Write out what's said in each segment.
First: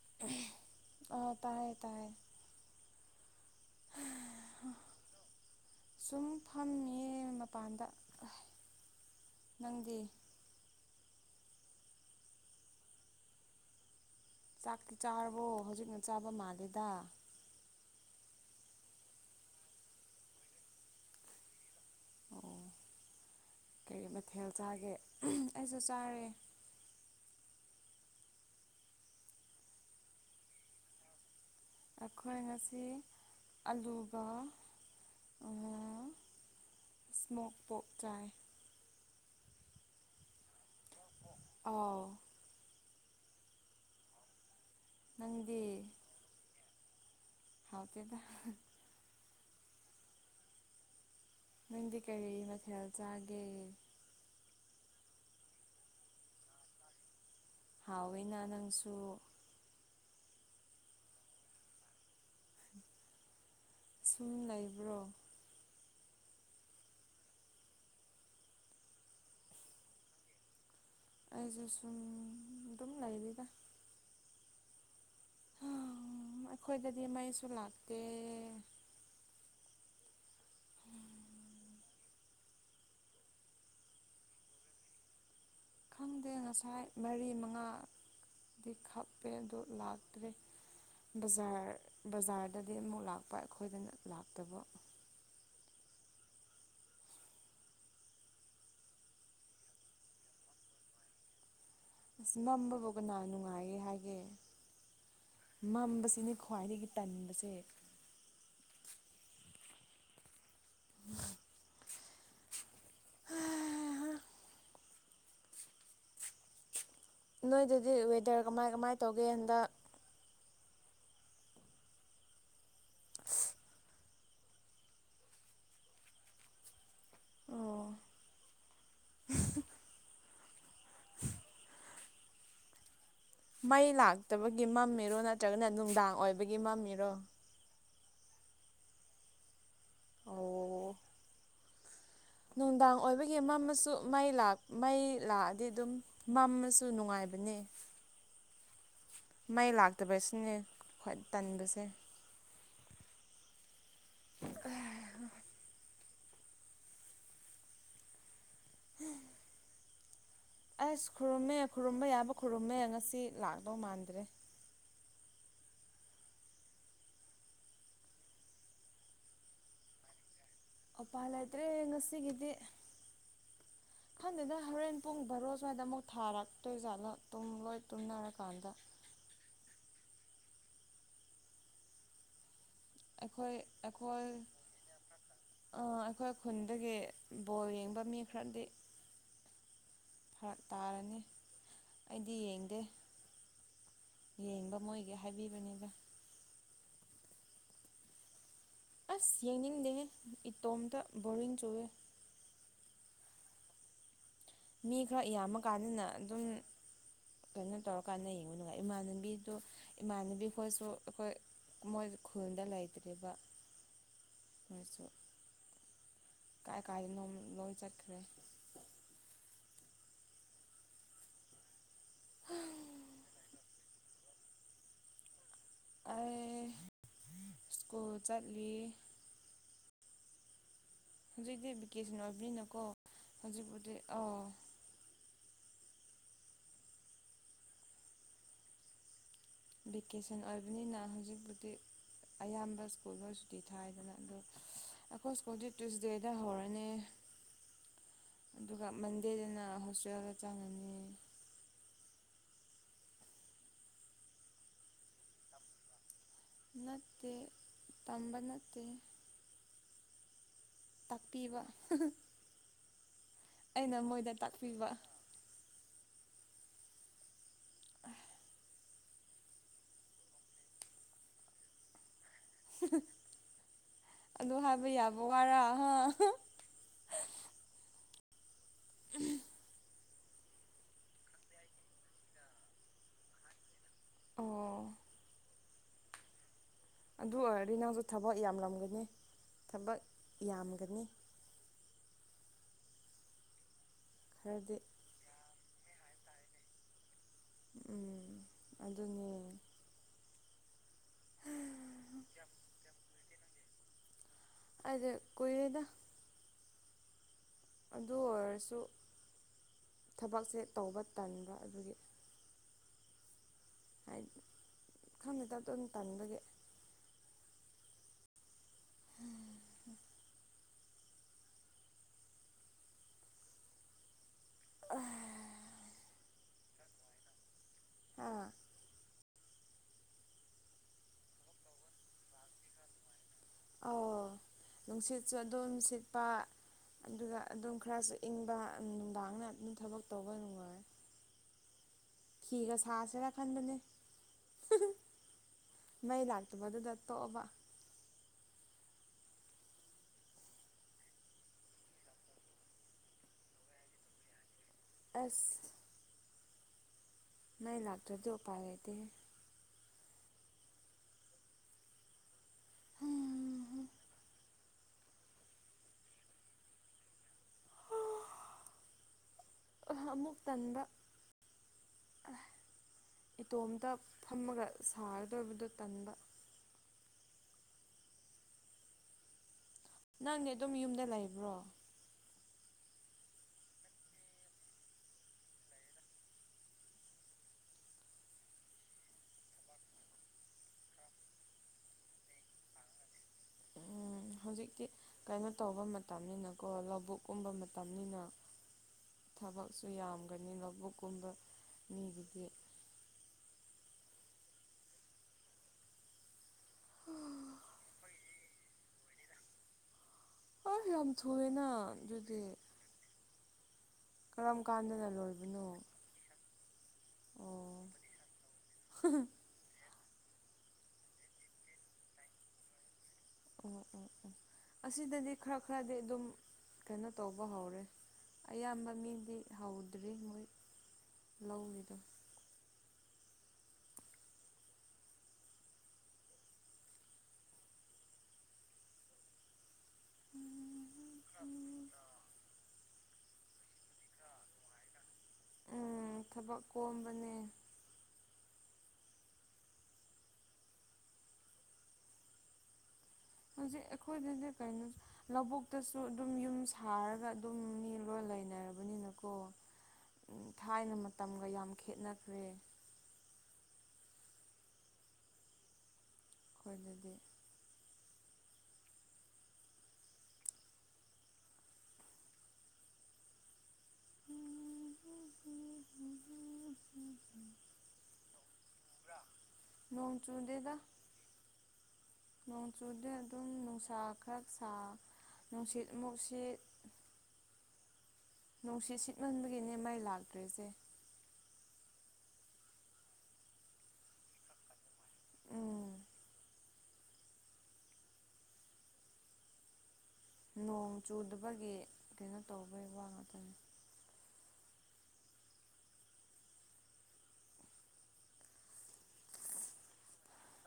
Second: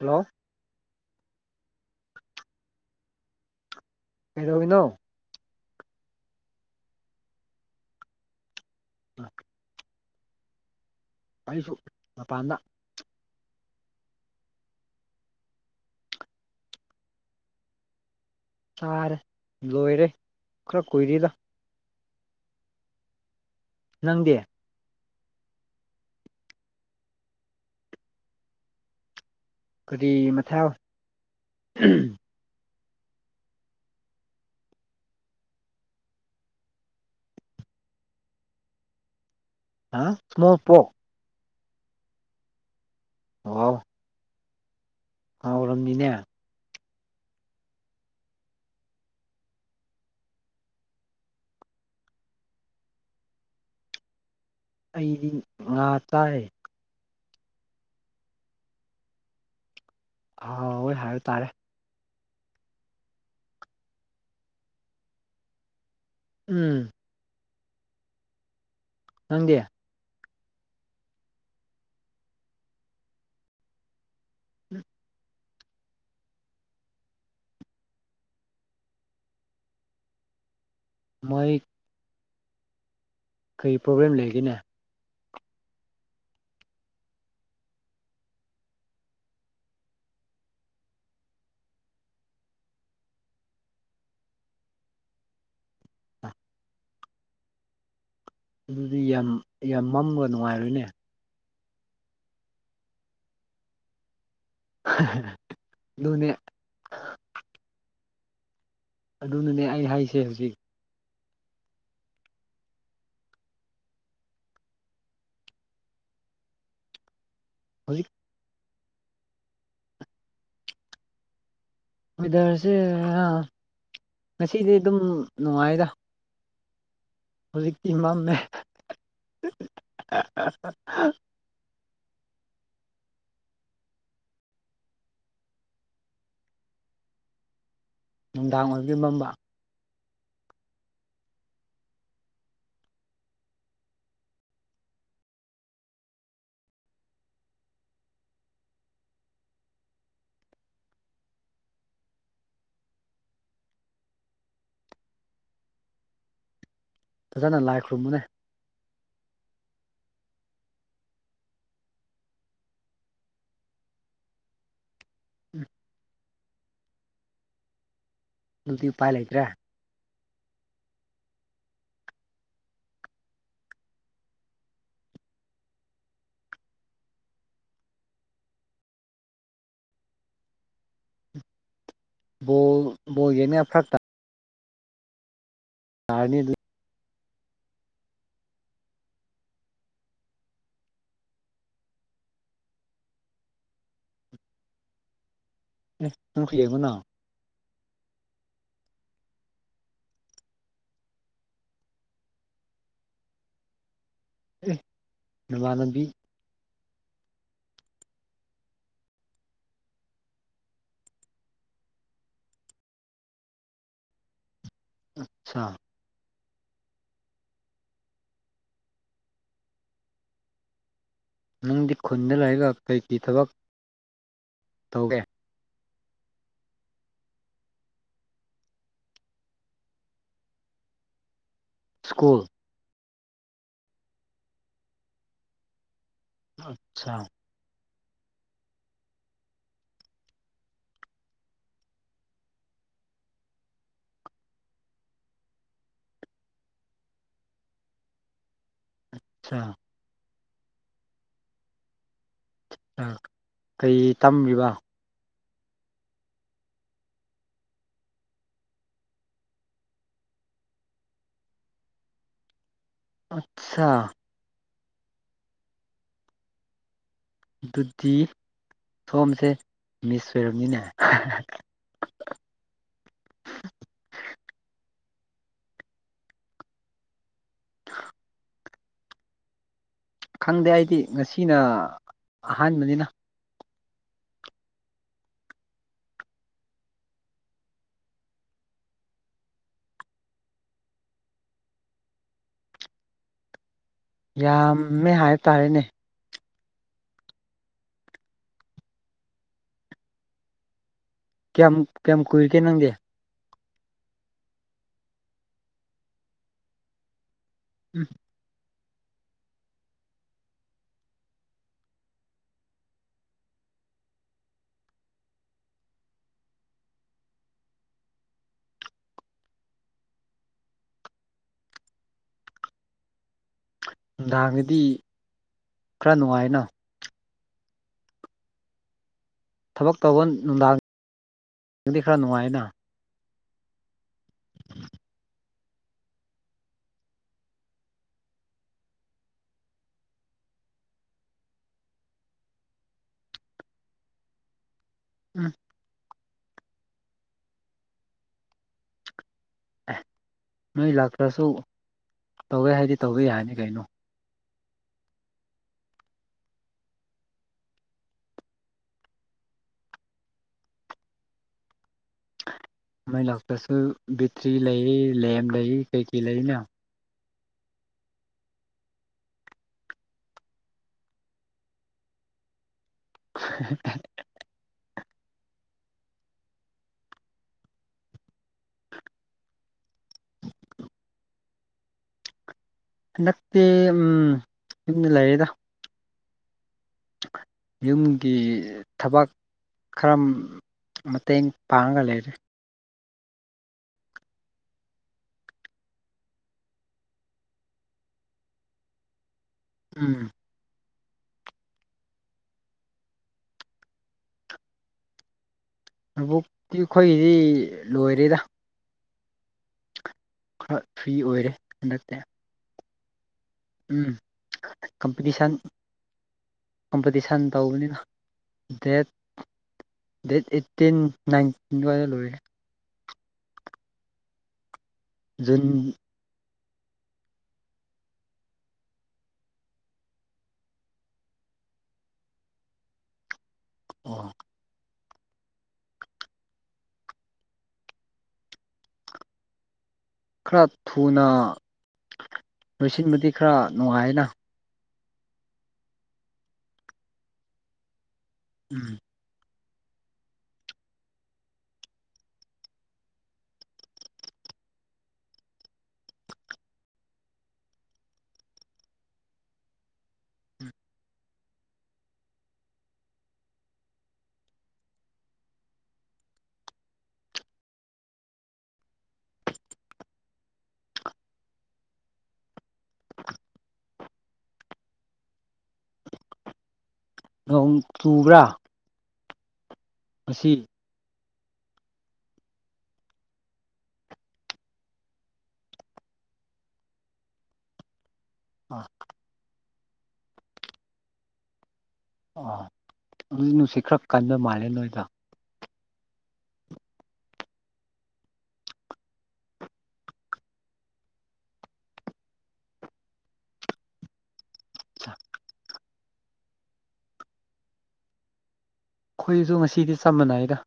Hello [unintelligible] ꯑꯣ ꯇꯥꯏꯌꯦ ꯇꯥꯏꯌꯦ ꯀꯩꯗꯧꯔꯝꯃꯤꯅꯣ ꯁꯨꯝ ꯐꯝꯃꯤ ꯃꯄꯥꯟꯗ ꯅꯪꯗꯤ ꯑꯩꯁꯨ ꯃꯄꯥꯟꯗ ꯆꯥꯛꯇꯤ ꯆꯥꯔꯕꯣ ꯍꯧꯖꯤꯛꯅ ꯆꯥꯕ ꯃꯥꯜꯂꯦꯗ ꯆꯥꯔꯦ ꯂꯣꯏꯔꯦ ꯈꯔ ꯀꯨꯏꯔꯦꯗ ꯑꯣ ꯀꯔꯤ ꯅꯪꯗꯤ ꯃꯊꯦꯜ ꯆꯥꯒꯦ [unintelligible] ꯑꯩꯁꯨ ꯆꯥꯔꯦ ꯀꯔꯤ ꯃꯊꯦꯜ ꯑꯩꯈꯣꯏ ꯉꯁꯤ ꯑꯂꯨꯒ [unintelligible] ꯏꯁꯃꯣꯛ ꯄꯣꯛ ꯆꯥꯏ ꯍꯥ ꯏꯁꯃꯣꯛ ꯄꯣꯛ ꯑꯥꯎ [unintelligible] ꯅꯪꯗꯤ ꯍꯥꯎꯔꯝꯅꯤꯅꯦ ꯍꯥꯎꯇꯦꯗ ꯅꯪꯗꯤ ꯀꯔꯤ ꯃꯊꯦꯜ ꯆꯥꯒꯦ ꯑꯩꯗꯤ ꯉꯥ ꯆꯥꯏ ꯍꯥꯎꯋꯤꯅ ꯅꯪꯁꯨ ꯍꯥꯎꯋꯦ ꯍꯥꯏꯇꯥꯔꯦ ꯁꯨꯝ ꯂꯩꯕ꯭ꯔꯣ ꯎꯝ ꯅꯪꯗꯤ ꯑꯩꯖꯨ ꯁꯨꯝ ꯗꯨꯝ ꯂꯩꯔꯤꯗ [unintelligible] ꯑꯈꯣꯏꯗꯗꯤ ꯃꯩꯁꯨ ꯂꯥꯛꯇꯦ ꯃꯩ ꯀꯩ ꯄ꯭ꯔꯣꯕ꯭ꯂꯦꯝ ꯂꯩꯒꯦꯅꯦ ꯈꯪꯗꯦ ꯉꯁꯥꯏ ꯃꯔꯤ ꯃꯉꯥꯗꯤ ꯈꯞꯄꯦ ꯑꯗꯣ ꯂꯥꯛꯇ꯭ꯔꯦ ꯕꯖꯥꯔ ꯕꯖꯥꯔꯗꯗꯤ ꯑꯃꯨꯛ ꯂꯥꯛꯄ ꯑꯩꯈꯣꯏꯗꯅ ꯂꯥꯛꯇꯕ ꯑꯗꯨꯗꯤ ꯌꯥꯝ ꯌꯥꯝ ꯃꯝꯕ ꯅꯨꯡꯉꯥꯏꯔꯣꯏꯅꯦ ꯑꯁ ꯃꯝꯕꯕꯨ ꯀꯅꯥ ꯅꯨꯡꯉꯥꯏꯌꯦ ꯍꯥꯏꯒꯦ ꯑꯗꯨꯅꯦ ꯃꯝꯕꯁꯤꯅꯤ ꯈ꯭ꯋꯥꯏꯗꯒꯤ ꯇꯟꯕꯁꯦ ꯑꯗꯨꯅꯅꯦ ꯑꯩ ꯍꯥꯏꯁꯦ ꯍꯧꯖꯤꯛ ꯍꯥ ꯍ ꯅꯣꯏꯗꯗꯤ ꯍꯧꯖꯤꯛ ꯋꯦꯗꯔ ꯀꯃꯥꯏ ꯀꯃꯥꯏ ꯇꯧꯒꯦ ꯍꯟꯗꯛ ꯋꯦꯗꯔꯁꯦ [unintelligible] ꯉꯁꯤꯗꯤ ꯑꯗꯨꯝ ꯅꯨꯡꯉꯥꯏꯗ ꯑꯣ ꯍꯧꯖꯤꯛꯇꯤ ꯃꯝꯃꯦ [unintelligible] ꯃꯩ ꯂꯥꯛꯇꯕꯒꯤ ꯃꯝꯃꯤꯔꯣ ꯅꯠꯇ꯭ꯔꯒꯅ ꯅꯨꯡꯗꯥꯡ ꯑꯣꯏꯕꯒꯤ ꯃꯝꯃꯤꯔꯣ ꯅꯨꯡꯗꯥꯡ ꯑꯣꯏꯕꯒꯤ ꯃꯝꯕ ꯑꯣ ꯅꯨꯡꯗꯥꯡ ꯑꯣꯏꯕꯒꯤ ꯃꯝꯃꯁꯨ ꯃꯩ ꯂꯥꯛ ꯃꯩ ꯂꯥꯛꯑꯗꯤ ꯑꯗꯨꯝ ꯃꯝꯃꯁꯨ ꯅꯨꯡꯉꯥꯏꯕꯅꯦ ꯃꯩ ꯂꯥꯛꯇꯕꯁꯤꯅꯦ ꯈ꯭ꯋꯥꯏ ꯇꯟꯕꯁꯦ꯫ ꯑ ꯐꯖꯅ ꯂꯥꯏ ꯈꯨꯔꯨꯝꯃꯨꯅꯦ꯫ ꯍꯨꯝ ꯑꯁ ꯈꯨꯔꯨꯝꯃꯦ ꯈꯨꯔꯨꯝꯕ ꯌꯥꯕ ꯈꯨꯔꯨꯝꯃꯦ ꯉꯁꯤ ꯂꯥꯛꯗꯧ ꯃꯥꯟꯗ꯭ꯔꯦ꯫ ꯎꯝ ꯗꯨꯗꯤ ꯎꯄꯥꯏ ꯂꯩꯇ꯭ꯔꯦ꯫ ꯑꯣꯄꯥꯏ ꯂꯩꯇ꯭ꯔꯦ ꯉꯁꯤꯒꯤꯗꯤ꯫ ꯈꯪꯗꯦꯗ ꯍꯣꯔꯦꯟ ꯄꯨꯡ ꯕꯥꯔꯣ ꯁ꯭ꯋꯥꯏꯗ ꯑꯃꯨꯛ ꯊꯥꯔꯛꯇꯣꯏ ꯖꯥꯠꯂ ꯇꯨꯝꯂꯣꯏ ꯇꯨꯝꯅꯔꯀꯥꯟꯗ꯫ ꯕꯣꯜ ꯕꯣꯜ ꯑꯩꯈꯣꯏ ꯌꯦꯡꯅꯤꯡꯉꯥꯏ ꯐꯔꯛ ꯑꯩꯈꯣꯏ ꯑ ꯑꯩꯈꯣꯏ ꯇꯥꯔꯅꯤ ꯑꯗꯨ ꯈꯨꯟ ꯗꯒꯤ ꯕꯣꯜ ꯌꯦꯡꯕ ꯃꯤ ꯈꯔꯗꯤ ꯐꯔꯛ ꯇꯥꯔꯅꯤ ꯑꯩꯗꯤ ꯌꯦꯡꯗꯦ꯫ ꯌꯦꯡꯕ ꯃꯣꯏꯒꯤ ꯍꯥꯏꯕꯤꯕꯅꯤꯗ ꯫ ꯅꯪꯁꯨ ꯌꯦꯡꯉꯨꯅ ꯑꯁ ꯌꯦꯡꯅꯤꯡꯗꯦꯍꯦ ꯏꯇꯣꯝꯇ ꯕꯣꯔꯤꯡ ꯆꯨꯏꯑꯦ꯫ ꯑꯦ ꯃꯤ ꯈꯔ ꯅꯃꯥꯟꯅꯕꯤ ꯌꯥꯝꯃꯀꯥꯟꯗꯅ ꯑꯗꯨꯝ ꯀꯩꯅꯣ ꯇꯧꯔꯀꯥꯟꯗ ꯌꯦꯡꯕ ꯅꯨꯡꯉꯥꯏ ꯏꯃꯥꯟꯅꯕꯤꯗꯨ ꯏꯃꯥꯟꯅꯕꯤ ꯈꯣꯏꯁꯨ ꯑꯩꯈꯣꯏ ꯃꯣꯏ ꯈꯨꯜꯗ ꯂꯩꯇ꯭ꯔꯦꯕ ꯃꯣꯏꯁꯨ꯫ ꯑꯠꯁꯥ ꯀꯥꯏ ꯀꯥꯏꯗꯅꯣꯝ ꯂꯣꯏ ꯆꯠꯈ꯭ꯔꯦ꯫ ꯅꯪꯗꯤ ꯈꯨꯟꯗ ꯂꯩꯔꯒ ꯀꯩ ꯀꯤ ꯊꯕꯛ ꯇꯧꯒꯦ꯫ ꯑꯩ ꯁ꯭ꯀꯨꯜ ꯆꯠꯂꯤ꯫ ꯍꯧꯖꯤꯛꯇꯤ ꯚꯤꯀꯦꯁꯟ ꯁ꯭ꯀꯨꯜ ꯑꯣꯏꯕꯅꯤꯅꯀꯣ ꯍꯧꯖꯤꯛꯄꯨꯗꯤ ꯑꯧ꯫ ꯑꯠꯁꯥ ꯚꯦꯀꯦꯁꯟ ꯑꯣꯏꯕꯅꯤꯅ ꯍꯧꯖꯤꯛꯄꯨꯗꯤ꯫ ꯑꯌꯥꯝꯕ ꯁ꯭ꯀꯨꯜ ꯂꯣꯏ ꯁꯨꯇꯤ ꯊꯥꯏꯗꯅ ꯑꯗꯣ ꯑꯩꯈꯣꯏ ꯁ꯭ꯀꯨꯜꯗꯤ ꯇꯨꯏꯁꯗꯦꯗ ꯍꯧꯔꯅꯤ꯫ ꯑꯗꯨꯒ ꯃꯟꯗꯦꯗꯅ ꯑꯠꯆꯥ ꯍꯣꯁꯇꯦꯜꯗ ꯆꯪꯉꯅꯤ꯫ ꯑꯥ ꯀꯩ ꯇꯝꯔꯤꯕ꯫ ꯅꯠꯇꯦ ꯇꯝꯕ ꯅꯠꯇꯦ꯫ ꯇꯥꯛꯄꯤꯕ ꯍꯥꯍꯥ ꯑꯣꯏ ꯑꯩꯅ ꯃꯣꯏꯗ ꯇꯥꯛꯄꯤꯕ꯫ ꯑꯗꯨꯗꯤ ꯁꯣꯝꯁꯦ ꯃꯤꯁ ꯑꯣꯏꯔꯝꯅꯤꯅꯦ ꯑꯗꯨ ꯍꯥꯏꯕ ꯌꯥꯕ ꯋꯥꯔꯥ ꯍꯥ [unintelligible] ꯎꯝ ꯈꯪꯗꯦ ꯑꯩꯗꯤ ꯉꯁꯤꯅ ꯑꯍꯥꯟꯕꯅꯤꯅ ꯑꯣ ꯑꯗꯨ ꯑꯣꯏꯔꯗꯤ ꯅꯪꯁꯨ ꯊꯕꯛ ꯌꯥꯝꯂꯝꯒꯅꯤ ꯊꯕꯛ ꯌꯥꯝꯒꯅꯤ ꯈꯔꯗꯤ ꯌꯥꯝꯃꯦ ꯍꯥꯏꯕꯇꯥꯥꯔꯦꯅꯦ ꯎꯝ ꯑꯗꯨꯅꯤ ꯀ꯭ꯌꯥꯝ ꯀ꯭ꯌꯥꯝ ꯀꯨꯏꯒꯦ ꯅꯪꯗꯤ ꯑꯩꯗꯤ ꯀꯨꯏꯔꯦꯗ ꯎꯝ ꯑꯗꯨ ꯑꯣꯏꯔꯁꯨ ꯊꯕꯛꯁꯦ ꯇꯧꯕ ꯇꯟꯕ ꯑꯗꯨꯒꯤ ꯍꯥꯏ ꯈꯪꯗꯦꯗ ꯑꯗꯨꯝ ꯇꯟꯕꯒꯤ [inaudible] ꯅꯨꯡꯗꯥꯡꯗꯗꯤ ꯑꯥ ꯈꯔ ꯅꯨꯡꯉꯥꯏꯅ ꯑꯥ ꯊꯕꯛ ꯇꯧꯕ ꯅꯨꯡꯗꯥꯡ ꯗꯗꯤ ꯈꯔ ꯅꯨꯡꯉꯥꯏꯅ ꯑꯣ ꯅꯨꯡꯁꯤꯠꯁꯨ ꯑꯗꯨꯝ ꯁꯤꯠꯄ ꯑꯗꯨꯒ ꯑꯗꯨꯝ ꯈꯔꯁꯨ ꯏꯪꯕ ꯅꯨꯡꯗꯥꯡꯅ ꯑꯗꯨꯝ ꯊꯕꯛ ꯇꯧꯕ ꯅꯨꯡꯉꯥꯏ ꯐꯤꯒ ꯁꯥꯥꯁꯦꯔ ꯈꯟꯗꯅꯦ ꯎꯝ ꯃꯩ ꯂꯥꯛꯇꯕ ꯑꯗꯨꯗ ꯇꯣꯛꯑꯕ ꯑꯦ ꯅꯣꯏ ꯂꯥꯛꯇ꯭ꯔꯁꯨ ꯇꯧꯒꯦ ꯍꯥꯏꯗꯤ ꯇꯧꯕ ꯌꯥꯅꯤ ꯀꯩꯅꯣ ꯑꯁ ꯃꯩ ꯂꯥꯛꯇ꯭ꯔꯗꯤ ꯎꯄꯥꯏ ꯂꯩꯇꯦꯍꯦ ꯃꯩ ꯂꯥꯛꯇꯁꯨ ꯕꯦꯠꯇ꯭ꯔꯤ ꯂꯩꯔꯤ ꯂꯦꯝ ꯂꯩꯔꯤ ꯀꯩꯀꯩ ꯂꯩꯅ ꯑꯍꯥ ꯑꯃꯨꯛ ꯇꯟꯕ ꯑ ꯏꯇꯣꯝꯇ ꯐꯝꯃꯒ ꯁꯥꯒꯗꯕꯗꯣ ꯇꯟꯕ ꯅꯪꯅꯦ ꯑꯗꯨꯝ ꯌꯨꯝꯗ ꯂꯩꯕ꯭ꯔꯣ ꯍꯟꯗꯛꯇꯤ ꯎꯝ ꯌꯨꯝꯗ ꯂꯩꯌꯦꯗ ꯌꯨꯝꯒꯤ ꯊꯕꯛ ꯈꯔ ꯃꯇꯦꯡ ꯄꯥꯡꯉꯒ ꯂꯩꯔꯦ ꯎꯝ ꯍꯧꯖꯤꯛꯇꯤ ꯀꯩꯅꯣ ꯇꯧꯕ ꯃꯇꯝꯅꯤꯅꯀꯣ ꯂꯧꯕꯨꯛꯀꯨꯝꯕ ꯃꯇꯝꯅꯤꯅ [inaudible] ꯊꯕꯛꯁꯨ ꯎꯝ ꯌꯥꯝꯒꯅꯤ ꯂꯧꯕꯨꯛꯀꯨꯝꯕ ꯃꯤꯗꯨꯗꯤ ꯂꯧꯕꯨꯛꯇꯤ ꯑꯩꯈꯣꯏꯒꯤꯗꯤ ꯂꯣꯏꯔꯦꯗ ꯑ ꯈꯔ ꯌꯥꯝ ꯐ꯭ꯔꯤ ꯑꯣꯏꯔꯦ ꯊꯨꯑꯦꯅ ꯍꯟꯗꯛꯇꯤ ꯑꯗꯨꯗꯤ ꯎꯝ ꯀꯔꯝ ꯀꯥꯟꯗꯅ ꯀꯝꯄꯤꯇꯤꯁꯟ ꯂꯣꯏꯕꯅꯣ ꯀꯝꯄꯤꯇꯤꯁꯟ ꯑꯣ ꯇꯧꯕꯅꯤꯅ ꯗꯦꯠ ꯗꯦꯠ ꯑꯦꯠꯇꯤꯟ ꯅꯥꯏꯟ ꯑꯗꯨꯋꯥꯏꯗ ꯂꯣꯏꯔꯦ ꯑꯣ ꯑꯣ ꯑꯣ ꯑꯁꯤꯗꯗꯤ ꯈꯔ ꯖꯨꯟ ꯈꯔꯗꯤ ꯑꯗꯨꯝ ꯀꯩꯅꯣ ꯇꯧꯕ ꯍꯧꯔꯦ ꯑꯌꯥꯝꯕ ꯃꯤꯗꯤ ꯍꯧꯗ꯭ꯔꯤ ꯃꯣꯏ ꯂꯧꯔꯤꯗꯣ ꯑꯣ ꯈꯔ ꯊꯨꯅ ꯎꯝ ꯂꯣꯏꯁꯤꯟꯕꯗꯤ ꯈꯔ ꯅꯨꯡꯉꯥꯏꯅ ꯎꯝ ꯊꯕꯛ ꯀꯣꯝꯕꯅꯦ ꯎꯝ ꯍꯧꯖꯤꯛ ꯑꯩ ꯈꯣꯏꯗꯗꯤ ꯀꯩꯅꯣꯁꯨ ꯂꯧꯕꯨꯛꯇꯁꯨ ꯑꯗꯨꯝ ꯌꯨꯝ ꯁꯥꯔꯒ ꯑꯗꯨꯝ ꯃꯤ ꯂꯣꯏ ꯂꯩꯅꯔꯕꯅꯤꯅꯀꯣ ꯎꯝ ꯊꯥꯏꯅ ꯃꯇꯝꯒ ꯌꯥꯝ ꯈꯦꯠꯅꯈ꯭ꯔꯦ ꯈꯣꯏꯗꯗꯤ ꯅꯣꯡ ꯆꯨꯕ꯭ꯔꯥ ꯅꯣꯡ ꯉꯁꯤ ꯆꯨꯗꯦꯗ ꯅꯣꯡꯆꯨꯗꯦ ꯑꯗꯨꯝ ꯅꯨꯡꯁꯥ ꯈꯔ ꯁꯥ ꯅꯨꯡꯁꯤꯠꯃꯨꯛ ꯁꯤꯠ ꯑꯥ ꯅꯨꯡꯁꯤꯠ ꯁꯤꯠꯃꯟꯕꯒꯤꯅꯦ ꯃꯩ ꯂꯥꯛꯇ꯭ꯔꯤꯁꯦ ꯑꯥ ꯑꯗꯨ ꯅꯨꯡꯁꯤꯠ ꯈꯔ ꯀꯟꯕ ꯃꯥꯜꯂꯦ ꯅꯣꯏꯗꯣ ꯎꯝ ꯅꯣꯡ ꯆꯨꯗꯕꯒꯤ ꯀꯩꯅꯣ ꯇꯧꯕꯩ ꯋꯥ ꯉꯥꯛꯇꯅꯤ [inaudible] ꯑꯩꯈꯣꯏꯁꯨ ꯉꯁꯤꯗꯤ ꯆꯝ ꯃꯥꯟꯅꯩꯗ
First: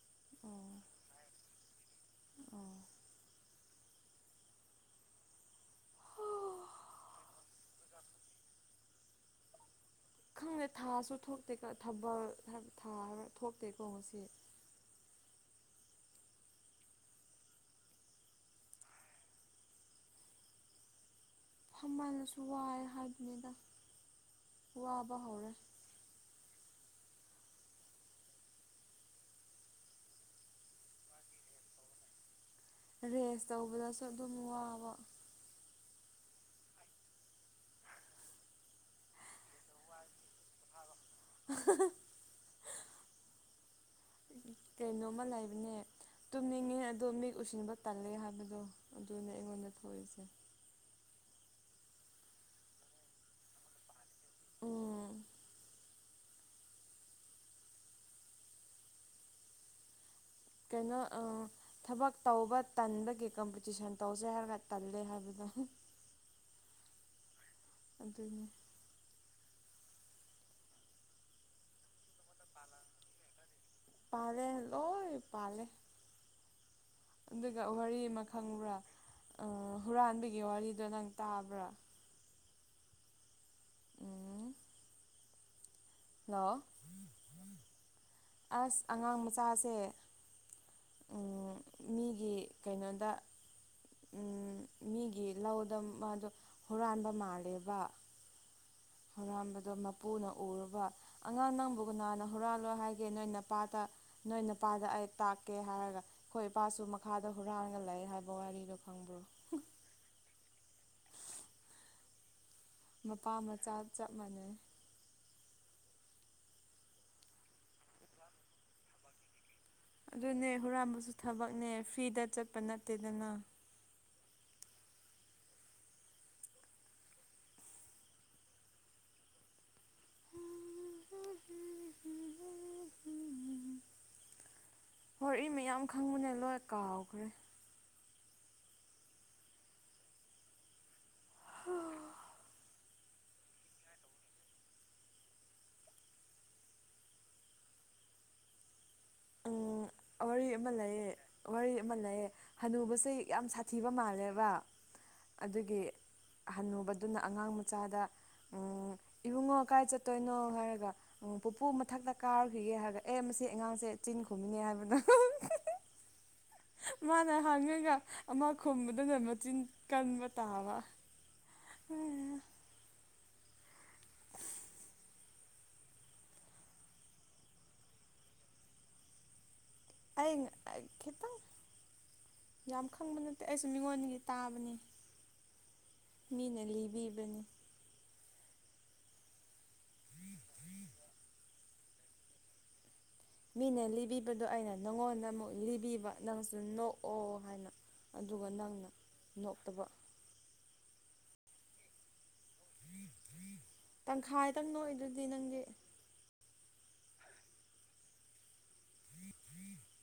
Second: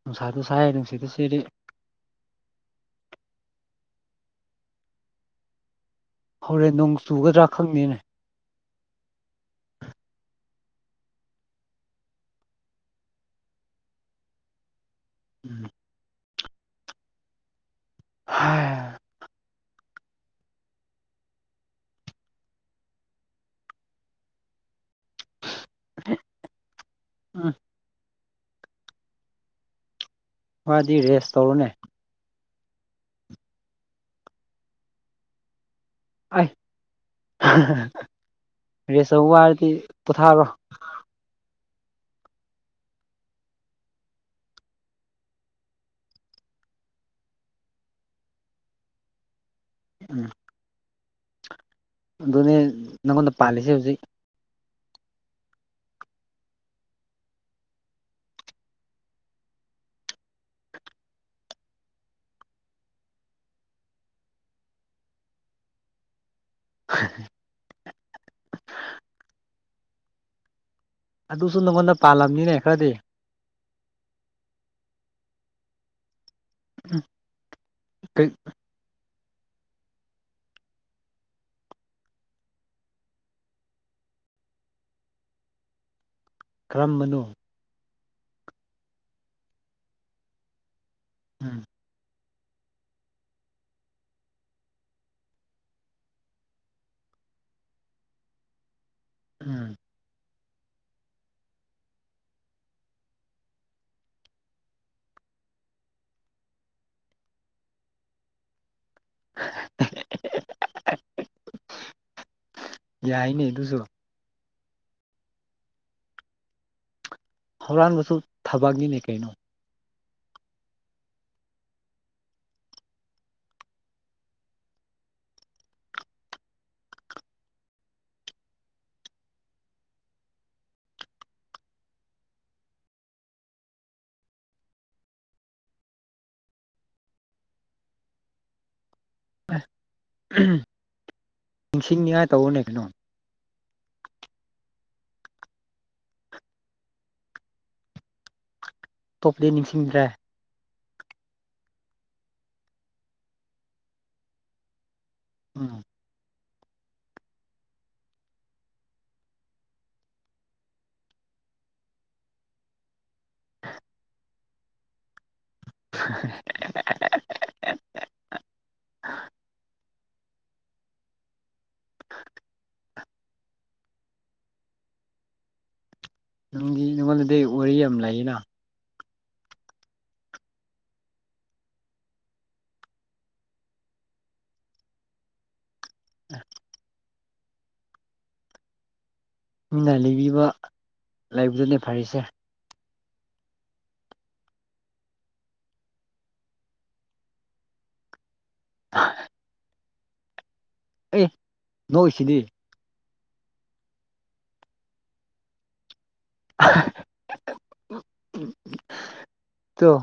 ꯅꯨꯡꯁꯥꯁꯨ ꯁꯥꯏ ꯅꯨꯡꯁꯤꯠꯁꯨ ꯁꯤꯠꯂꯤ ꯑꯣ ꯑꯣ ꯍꯧꯔꯦꯟ ꯅꯣꯡ ꯆꯨꯒꯗ꯭ꯔꯥ ꯈꯪꯗꯦꯅꯦ ꯈꯪꯗꯦ ꯊꯥꯁꯨ ꯊꯣꯛꯇꯦ ꯊꯕꯜ ꯍꯥꯏꯕꯔꯥ ꯊꯥ ꯍꯥꯏꯕ ꯊꯣꯛꯇꯦꯀꯣ ꯉꯁꯤ ꯎꯝ [unintelligible] ꯐꯃꯜꯂꯁꯨ ꯋꯥꯑꯦ ꯍꯥꯏꯕꯅꯤꯗ ꯋꯥꯕ ꯍꯧꯔꯦ [inaudible] ꯋꯥꯔꯗꯤ ꯔꯦꯁ ꯇꯧꯔꯣꯅꯦ ꯔꯦꯁ ꯇꯧꯕꯗꯁꯨ ꯑꯗꯨꯝ ꯋꯥꯕ ꯑꯩ ꯍꯥꯍꯥꯍꯤ ꯔꯦꯁ ꯇꯧꯕ ꯋꯥꯔꯗꯤ ꯄꯣꯊꯥꯔꯣ [inaudible] [inaudible] ꯀꯩꯅꯣꯝꯃ ꯂꯩꯕꯅꯦ ꯇꯨꯝꯅꯤꯡꯉꯦ ꯑꯗꯣ ꯃꯤꯠ ꯎꯁꯤꯟꯕ ꯇꯜꯂꯦ ꯍꯥꯏꯕꯗꯣ ꯑꯗꯨꯅꯦ ꯑꯩꯉꯣꯟꯗ ꯊꯧꯋꯤꯁꯦ ꯎꯝ ꯑꯗꯨꯅꯦ ꯅꯪꯉꯣꯟꯗ ꯄꯥꯜꯂꯤꯁꯦ ꯍꯧꯖꯤꯛ ꯎꯝ ꯀꯩꯅꯣ ꯑꯥ ꯊꯕꯛ ꯇꯧꯕ ꯇꯟꯕꯒꯤ ꯀꯝꯄꯤꯇꯤꯁꯟ ꯇꯧꯁꯦ ꯍꯥꯏꯔꯒ ꯇꯜꯂꯦ ꯍꯥꯏꯕꯗꯣ [inaudible] ꯑꯗꯨꯅꯤ ꯑꯗꯨꯁꯨ ꯅꯪꯉꯣꯟꯗ ꯄꯥꯜꯂꯝꯅꯤꯅꯦ ꯈꯔꯗꯤ ꯄꯥꯂꯦ ꯂꯣꯏ ꯄꯥꯂꯦ ꯎꯝ ꯑꯗꯨꯒ ꯋꯥꯔꯤ ꯑꯃ ꯈꯪꯕ꯭ꯔꯥ ꯑꯥ ꯍꯨꯔꯥꯟꯕꯒꯤ ꯋꯥꯔꯤꯗꯣ ꯅꯪ ꯇꯥꯕ꯭ꯔꯥ ꯎꯝ ꯍꯜꯂꯣ ꯀꯔꯝꯕꯅꯣ ꯑꯁ ꯑꯉꯥꯡ ꯃꯆꯥꯁꯦ ꯎꯝ ꯃꯤꯒꯤ ꯀꯩꯅꯣꯗ ꯎꯝ ꯃꯤꯒꯤ ꯂꯧꯗ ꯃꯥꯗꯣ ꯍꯨꯔꯥꯟꯕ ꯃꯥꯜꯂꯦꯕ ꯎꯝ ꯍꯨꯔꯥꯟꯕꯗꯣ ꯃꯄꯨꯅ ꯎꯔꯕ ꯑꯉꯥꯡ ꯅꯪꯕꯨ ꯀꯅꯥꯅ ꯍꯨꯔꯥꯜꯂꯣ ꯍꯥꯏꯒꯦ ꯅꯣꯏ ꯅꯄꯥꯇ ꯅꯣꯏ ꯅꯄꯥꯗ ꯑꯩ ꯇꯥꯛꯀꯦ ꯍꯥꯏꯔꯒ ꯑꯩꯈꯣꯏ ꯏꯄꯥꯁꯨ ꯃꯈꯥꯗ ꯍꯨꯔꯥꯟꯂꯒ ꯂꯩ ꯍꯥꯏꯕ ꯋꯥꯔꯤꯗꯣ ꯈꯪꯕ꯭ꯔꯣ [unintelligible] ꯃꯄꯥ ꯃꯆꯥ ꯑꯗꯨꯁꯨ ꯆꯞ ꯃꯥꯟꯅꯩ ꯍꯧꯔꯥꯟꯕꯁꯨ ꯊꯕꯛꯅꯤꯅꯦ ꯀꯩꯅꯣ ꯑꯗꯨꯅꯦ ꯍꯨꯔꯥꯟꯕꯁꯨ ꯊꯕꯛꯅꯦ ꯐ꯭ꯔꯤꯗ ꯆꯠꯄ ꯅꯠꯇꯦꯗꯅ ꯋꯔꯤ ꯃꯌꯥꯝ ꯈꯪꯕꯅꯦ ꯂꯣꯏ ꯀꯥꯎꯈ꯭ꯔꯦ ꯑꯍꯝ ꯅꯤꯡꯁꯤꯡꯅꯤꯉꯥꯏ ꯇꯧꯋꯣꯅꯦ ꯀꯩꯅꯣ ꯇꯣꯞꯄꯗꯤ ꯎꯝ ꯅꯤꯡꯁꯤꯡꯗ꯭ꯔꯦ ꯋꯥꯔꯤ ꯑꯃ ꯂꯩꯌꯦ ꯋꯥꯔꯤ ꯑꯃ ꯂꯩꯌꯦ ꯍꯅꯨꯕꯁꯦ ꯌꯥꯝ ꯁꯥꯊꯤꯕ ꯃꯥꯜꯂꯦꯕ ꯑꯗꯨꯒꯤ ꯎꯝ ꯍꯟꯅꯨꯕꯗꯨꯅ ꯑꯉꯥꯡ ꯃꯆꯥꯗ ꯎꯝ ꯏꯕꯨꯡꯉꯣ ꯀꯥꯏ ꯆꯠꯇꯣꯏꯅꯣ ꯍꯥꯏꯔꯒ ꯄꯨꯄꯨ ꯃꯊꯛꯇ ꯀꯥꯔꯨꯈꯤꯒꯦ ꯍꯥꯏꯔꯒ ꯑꯦ ꯃꯁꯤ ꯑꯉꯥꯡꯁꯦ ꯆꯤꯟ ꯈꯨꯝꯃꯤꯅꯦ ꯍꯥꯏꯕꯗꯣ [unintelligible] [unintelligible] ꯃꯥꯅ ꯍꯪꯉꯒ ꯑꯃ ꯈꯨꯝꯕꯗꯨꯅ ꯃꯆꯤꯟ ꯀꯟꯕ ꯇꯥꯕ [inaudible] ꯅꯪꯒꯤ ꯅꯉꯣꯟꯗꯗꯤ ꯋꯥꯔꯤ ꯌꯥꯝ ꯂꯩꯌꯦꯅ ꯑꯩ ꯑꯥ ꯈꯤꯇꯪ ꯌꯥꯝ ꯈꯪꯕ ꯅꯠꯇꯦ ꯑꯩꯁꯨ ꯃꯤꯉꯣꯟꯒꯤ ꯇꯥꯕꯅꯦ ꯃꯤꯅ ꯂꯤꯕꯤꯕꯅꯤ ꯃꯤꯅ ꯂꯤꯕꯤꯕ ꯂꯩꯕꯗꯨꯅꯦ ꯐꯔꯤꯁꯦ ꯃꯤꯅ ꯂꯤꯕꯤꯕꯗꯣ ꯑꯩꯅ ꯅꯪꯉꯣꯟꯗ ꯑꯃꯨꯛ ꯂꯤꯕꯤꯕ ꯅꯪꯁꯨ ꯅꯣꯛꯑꯣ ꯍꯥꯏꯅ ꯑꯗꯨꯒ ꯅꯪꯅ ꯅꯣꯛꯇꯕ ꯑꯦ ꯅꯣꯛꯏꯁꯤꯗꯤ ꯇꯪꯈꯥꯏꯗꯪ ꯅꯣꯛꯏꯗꯨꯗꯤ ꯅꯪꯗꯤ [unintelligible] ꯇꯨ